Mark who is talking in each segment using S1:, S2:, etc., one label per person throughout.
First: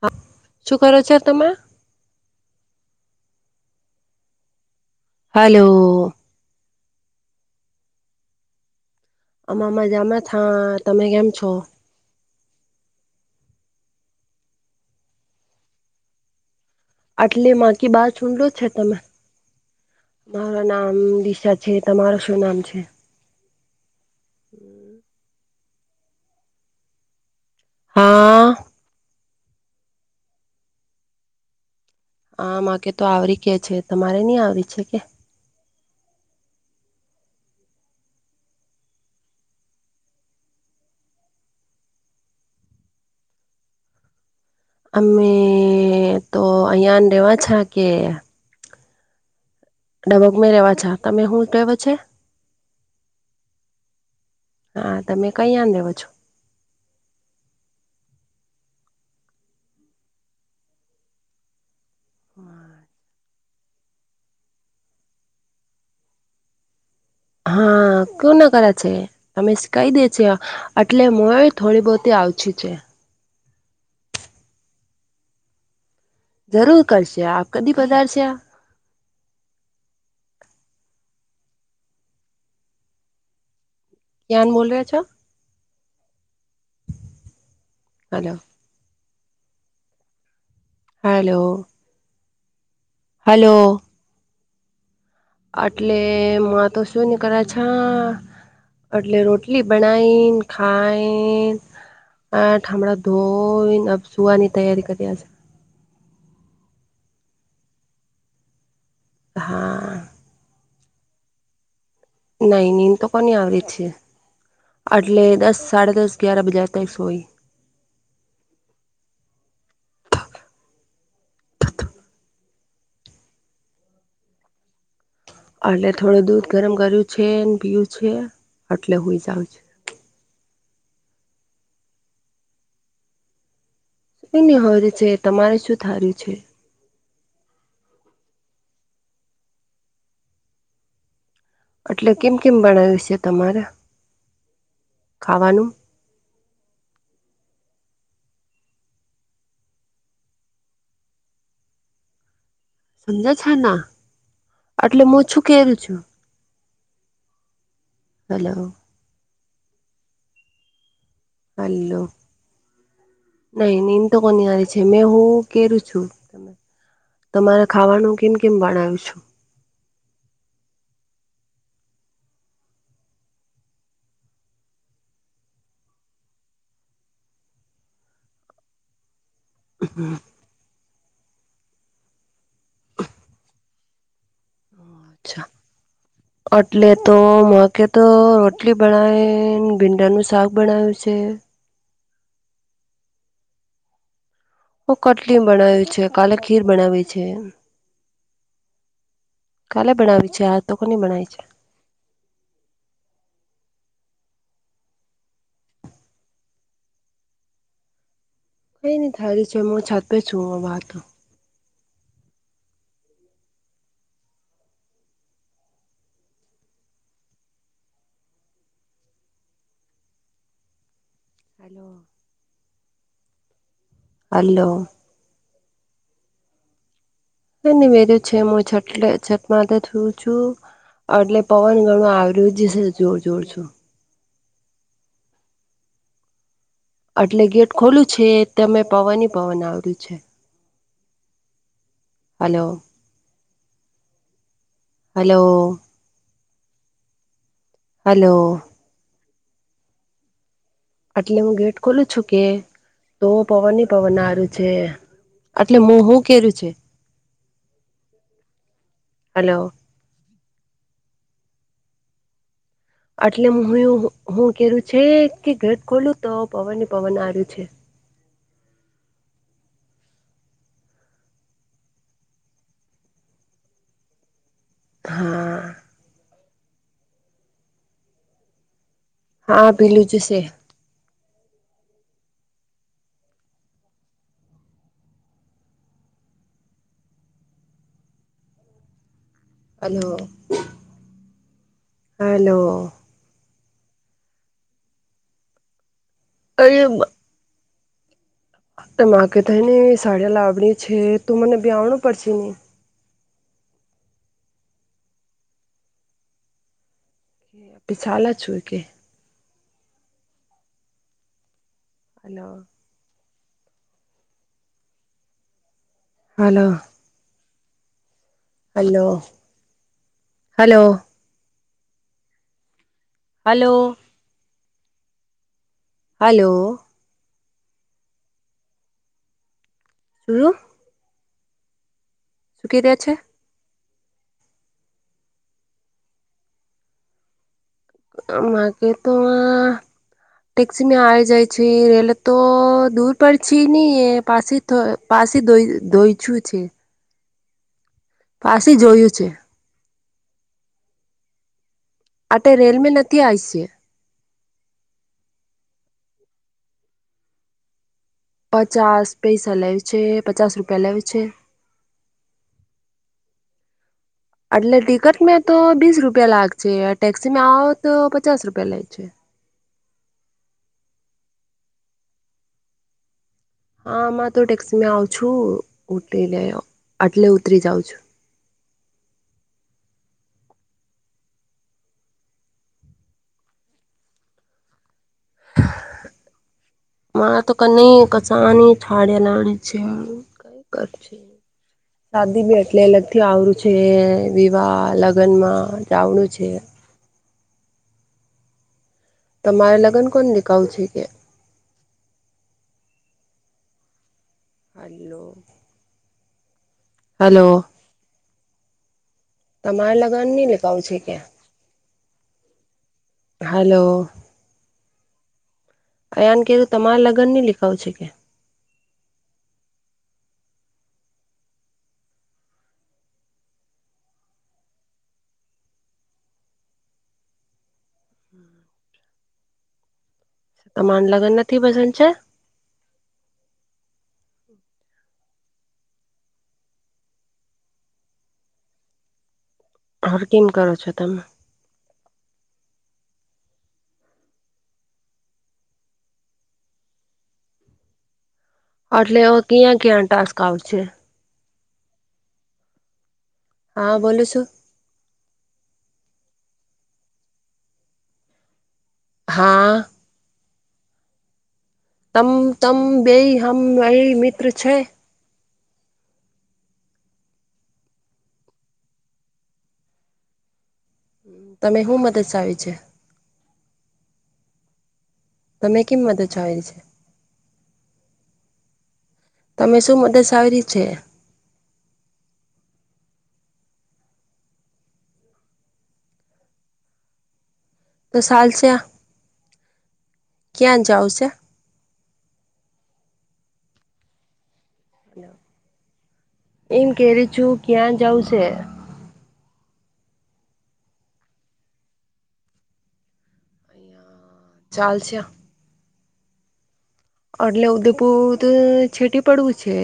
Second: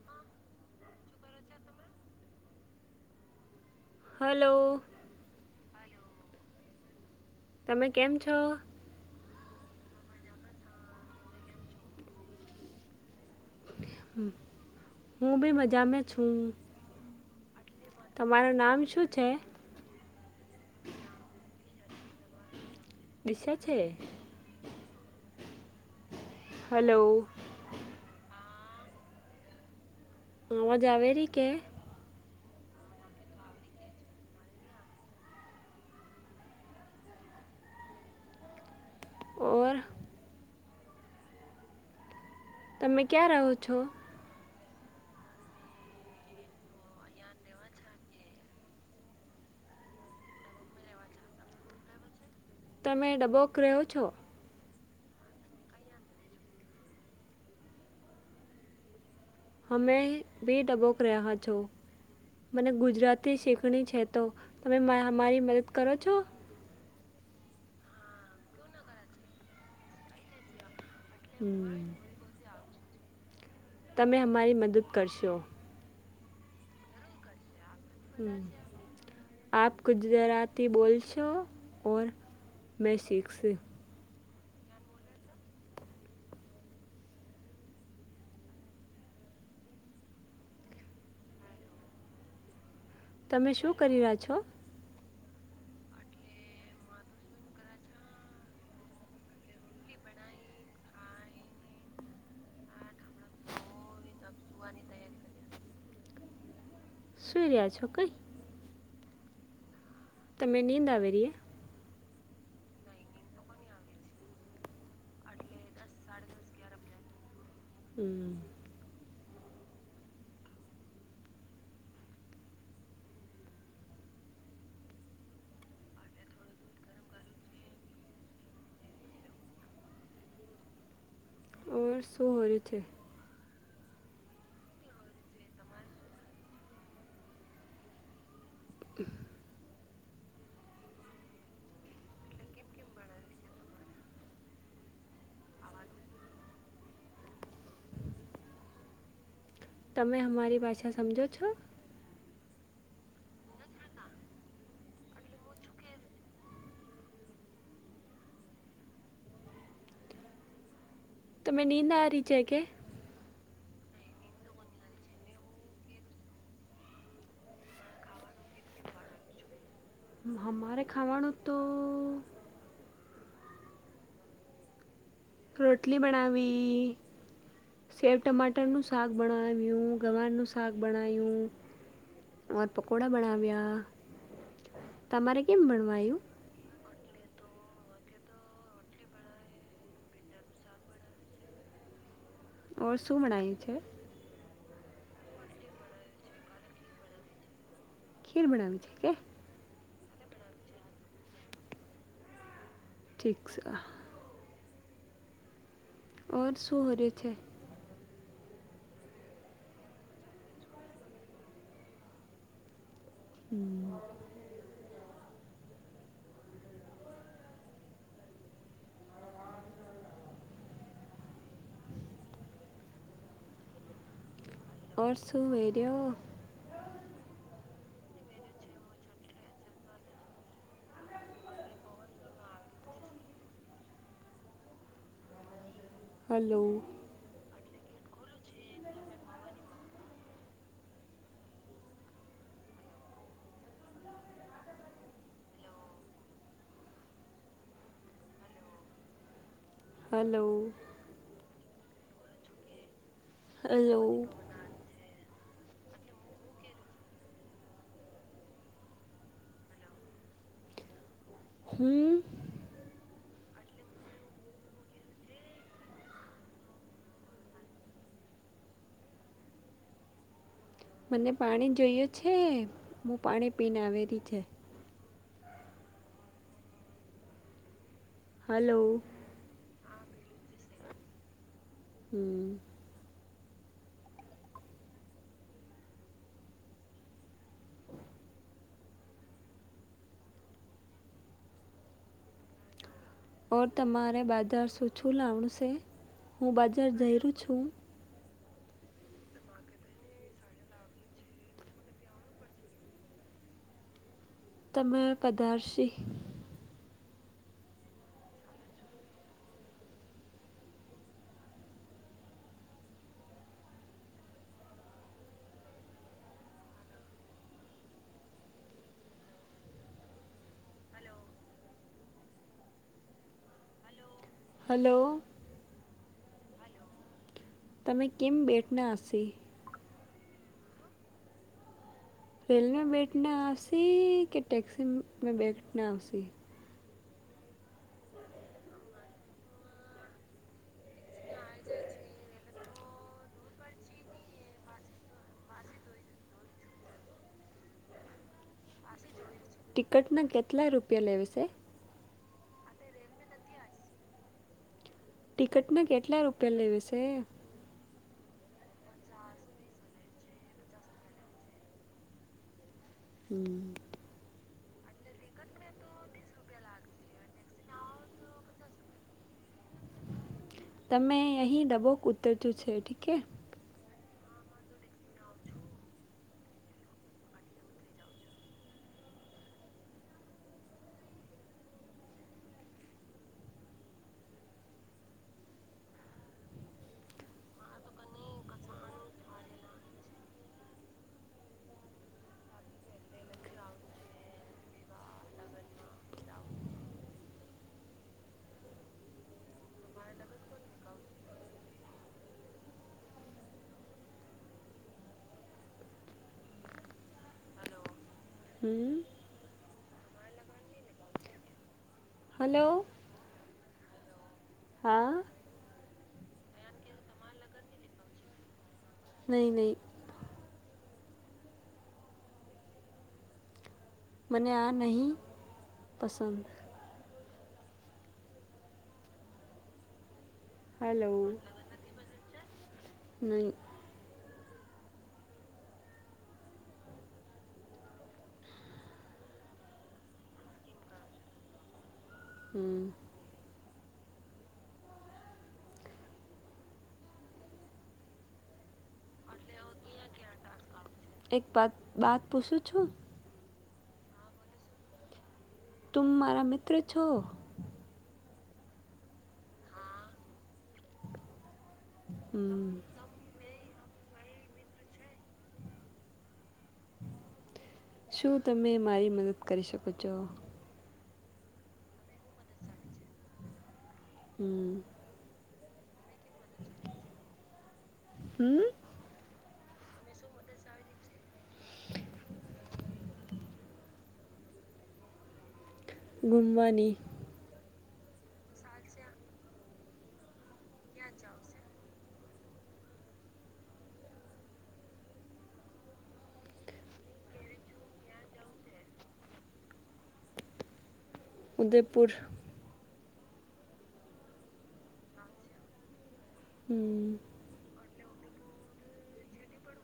S1: હા શું કરો છો તમે?
S2: હલો.
S1: હલો
S2: તમે કેમ છો?
S1: અમે મજામાં થા. તમે કેમ છો?
S2: હું બી મજામે છું.
S1: આટલી માકી બાર ચૂડો
S2: તમારું
S1: છે [unintelligible]
S2: નામ
S1: તમે
S2: શું છે
S1: મારા નામ દિશા છે. તમારુ શું નામ છે?
S2: દિશા છે?
S1: હમ
S2: હલો?
S1: હા
S2: અવાજ આવેરી કે?
S1: આ માકે તો આવરી કે છે તમારે નહી આવી છે કે.
S2: ઓર તમે ક્યાં રહો છો?
S1: અમે તો અહીયા રેવાછા [unintelligible] કે ડઢબકમાં રવા છ તમે શું રહવ છે [unintelligible]
S2: તમે ડબોક રહો છો?
S1: હા તમે કઈયાને રેવો છો?
S2: અમે બી ડબોક રહ્યા છો. મને ગુજરાત તી શીખણી છે. તો તમે અમારી મદદ કરો છો?
S1: હા કું ના કરે છે અમે શ કઈ દે છ એટલે મોએ
S2: હમ,
S1: થોડી બહતી આવછી છે.
S2: તમે અમારી મદદ કરશો.
S1: જરૂર કરશે આપ કદી પધાર
S2: અમમ આપ ગુજરાતી બોલ છો. ઓર મેં શીખસે.
S1: કયાન બોલ રહ્યા છો? હલો હલો
S2: તમે
S1: હલો
S2: શું કરી રહ્યા છો?
S1: એટલે મા તો શું નીકળે છા? એટલે રોટલી બનાઈન, ખાઈન એઠ ઠામણાં ધોઈન, સુવાની તૈયારી કર્યા છે.
S2: સુૂઈ રહ્યા છો કઈ?
S1: હા
S2: તમે નીંદ આવેરીએ.
S1: નઈ નીદ તો કોની આવે છે. એટલે દસ, સાડા દસ, ગ્યીયાર બજાતે સોઈ.
S2: હમ
S1: એટલે થોડું દૂધ ગરમ કર્યું છે, ને પીયું છે, એટલે હૂઈ જાવ છે
S2: ઓ શું હો ર છે [unintelligible]
S1: કંઇ નઇ હો રુ છે તમારે શું થાર્યું છે?
S2: તે [unintelligible]
S1: એટલે કેમ કેમ બનાવ્યું છે તમારે ખાવાનું.
S2: [inaudible] તમે અમારી ભાષા સમજો છો?
S1: સમજાય છે ના એટલે હું શું કેરૂ છું. હલો
S2: તમે નીંદ
S1: હલો
S2: આવરી છે કે?
S1: નહી નીદ તો કોનીયારી છે મેં હું કેરૂ છું તમારે ખાવાનું કેમ કેમ બણાવ્યું છે?
S2: હમારે ખાવાનું તો રોટલી બનાવી, સેવ ટમાટ ટ નું શાક બણ્યું ગવારનું સાક બનાાયું, ઓર પકકોડા બનાાવ્યા. તમારે
S1: અચ્છા
S2: કેમ ભણવાયું?
S1: એટલે તો માકે તો રોટલી ભણવે ભીંડાનું શાક બણયું છે.
S2: ઓર શું મણાય છે?
S1: હ કટલી બનાવ્યું છે કાલે ખીર બનાવી છે.
S2: ખીર બનાની છે કે?
S1: કાલે ભણાવી છે આ તો કોની બણાય છે.
S2: ઠીક છે. ઓઔર શહરે છે?
S1: કઈ ન થારી છે હું છાપે છું વાતો.
S2: હમ. [unintelligible]
S1: હલો [inaudible] હાલો.
S2: ઓરસું હર્યો?
S1: મેધું છે હું છટલે છટમાં થું છું. એટલે પવન ગણું આવર્યું જશે જોર જોર છું.
S2: હલો.
S1: એટલે ગેટ ખોલું છે તમે પવન પવન આવર્યું છે. Hello, hello. હલો.
S2: હલો.
S1: આટલે હું ગેટ ખોલું છું કે તો પવન
S2: હલો
S1: પવનરું છે, એટલે મો હું કે્યું છે? હલો.
S2: હમ.
S1: એટલે હું કેછે કે ઘર ખોલું તો પવન પવન આર્યું છે.
S2: મને પાણી જોયું છે હું પાણી પીને આવેલી છે.
S1: હા.
S2: હલો.
S1: હા ભીલું જશે.
S2: હમ. [inaudible]
S1: Hello, hello.
S2: ઓર તમારે બાજાર શું છું લાવશે? હું બજાર જઈું છું.
S1: મા કે થાય ને સાડીયા લાવડી છે તું મને બ્યા આવડું પડશે નને.
S2: તમે કદારશી.
S1: પિછાલા છું કે? અલ [inaudible] હાલો. Hello, hello. Hello.
S2: Hello.
S1: Hello.
S2: તમે કેમ બેટના હશે?
S1: શું? શું કહી
S2: રેલમાં
S1: રહ્યા છે
S2: બેઠ ના આવશે કે ટેક્સીમાં બેઠ ના આવશે?
S1: માગે તો ટેક્સીમાં આવી જાય છે રેલે તો દૂર પડી ચીની એ પાસે પાસે દોઈ દોઈ છું છે. પાછી જોયું છે.
S2: ટિકટના કેટલા રૂપિયા લેવી છે?
S1: અટ રેલ મે નથી આઈ છે.
S2: ટિકટમાં કેટલા રૂપિયા લેવે છે?
S1: પચાસ પૈસા લેવ છે પચાસ રૂપિયા લેવ છે.
S2: હમ.
S1: એટલે ટિકટ મે તો બીસ રૂપિયા લાગશે ટેક્સીમાં આવો તો પચાસ રૂપિયા લે છે.
S2: તમે અહી દબોક ઉતરતું છે ઠીક.
S1: હામાં તો ટેક્સીમાં આવ છું ઉઠ લે આટલે ઉતરી જાઉ છું.
S2: [inaudible]
S1: માથ કને કસની છાડે છે ક.
S2: [inaudible]
S1: શાદી બી એટલે અલગ થી આવરું છે વિવાહ લગ્નમાં જાવનું છે. તમારે લગ્ન કોણ દેખાવું છે કે? હાલો. હલો.
S2: હમ.
S1: તમારે લગન નઈ લેગાવું છે ક્યાં?
S2: હલો.
S1: હલો.
S2: હા.
S1: અયાને કધું તમારા લગ્ન ની લેખાઓ છે કે?
S2: નઈ નહી. મને આ નહીં પસંદ.
S1: માન
S2: હલો
S1: લગન નથીથી બસન છે?
S2: નહી.
S1: ઓર કમ કરો છો તમે?
S2: હમ.
S1: એટલે ક્યાં ક્યાં ટાસ્ક આવશે?
S2: એક પત વાત પૂછું છું?
S1: હા બોલું છું?
S2: તું મારા મિત્ર છો?
S1: હા. તમ
S2: હમ
S1: તમ બેય હ એ મિત્ર છે.
S2: શું તમે મારી મદદ કરી શકો છો?
S1: તમે શું મદદ આવી છે?
S2: હમ.
S1: તમે કંમતે છય છે?
S2: હમ.
S1: તમે શું મદદ આવીરી છે?
S2: ગુમવાની.
S1: તો સાલ છે, ક્યાં જાઉ છે? એમ કે છું ક્યાં જઉં છે?
S2: ઉદયપુર.
S1: ચાલ છે.
S2: હમ.
S1: એટલે ઉદેપુર તુ છેટી પડવું છે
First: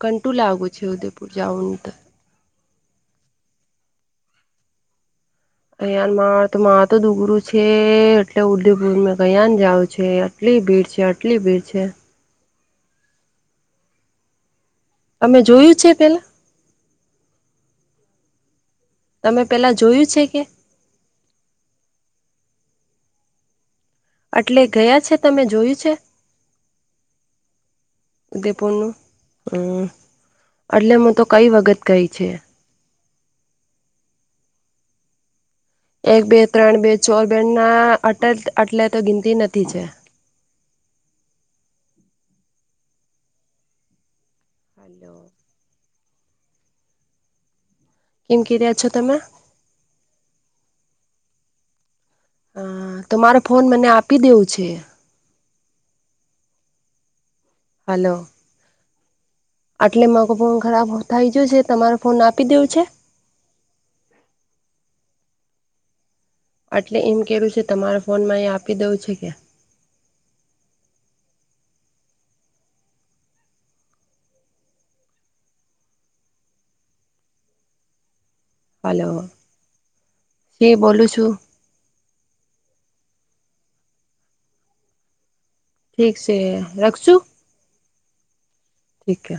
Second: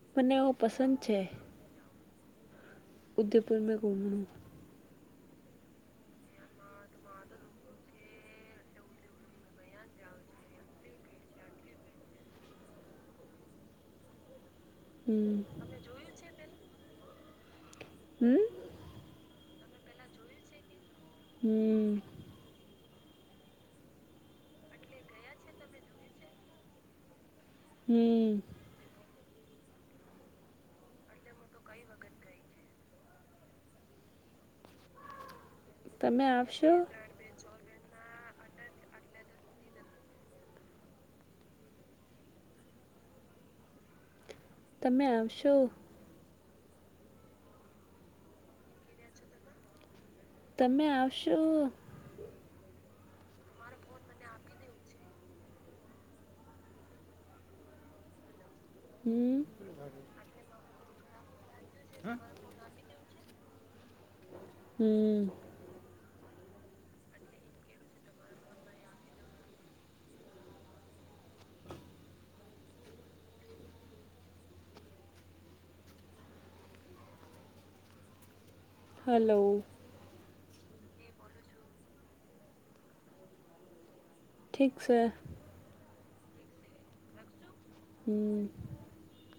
S1: ઘંટુ
S2: મને એવો
S1: લાગુ છે
S2: પસંદ
S1: ઉદયપુર જાઉન ત
S2: ઉધમપુર મે ઘુમનું
S1: અયાર માર તો માથું દુખરું છે. એ એટલે ઉદયપુર મે કયા ને જાવ છે આટલી ભીડ છે. આટલી ભીડ છે
S2: હમ
S1: તમે જોયું છે
S2: જોય
S1: પેલા
S2: હમ
S1: તમે પેલા જોયું છે કે?
S2: હમ
S1: એટલે ગયા છે તમે જોયું છે?
S2: હમ
S1: ઉદયપુર નું હમ એટલે હું તો કઈ વખત ગઈ છે. એક
S2: તમે
S1: બે
S2: આવશો
S1: ત્રણ બે ચોર બે ના અટ આટલે તો ગિનતી નથી છે.
S2: તમે
S1: હલો.
S2: આવશો.?
S1: ઈમ કીરયા છો તમે
S2: તમે આવશો?
S1: હ તો મારો ફોન મને આપી દેવું છે. હલો
S2: હમ
S1: આટલે માકો ફોન ખરાબ થાય ગયો છે, તમારે ફોન આપી દેવો છે?
S2: હમ
S1: એટલે એમ કેવું છે તમારા ફોનમાં એ આપી દેવું છે કે. હલો? તે બોલું છું.
S2: ઠીક છે.
S1: ઠીક છે રાખશું?
S2: હમ
S1: ઠીકે.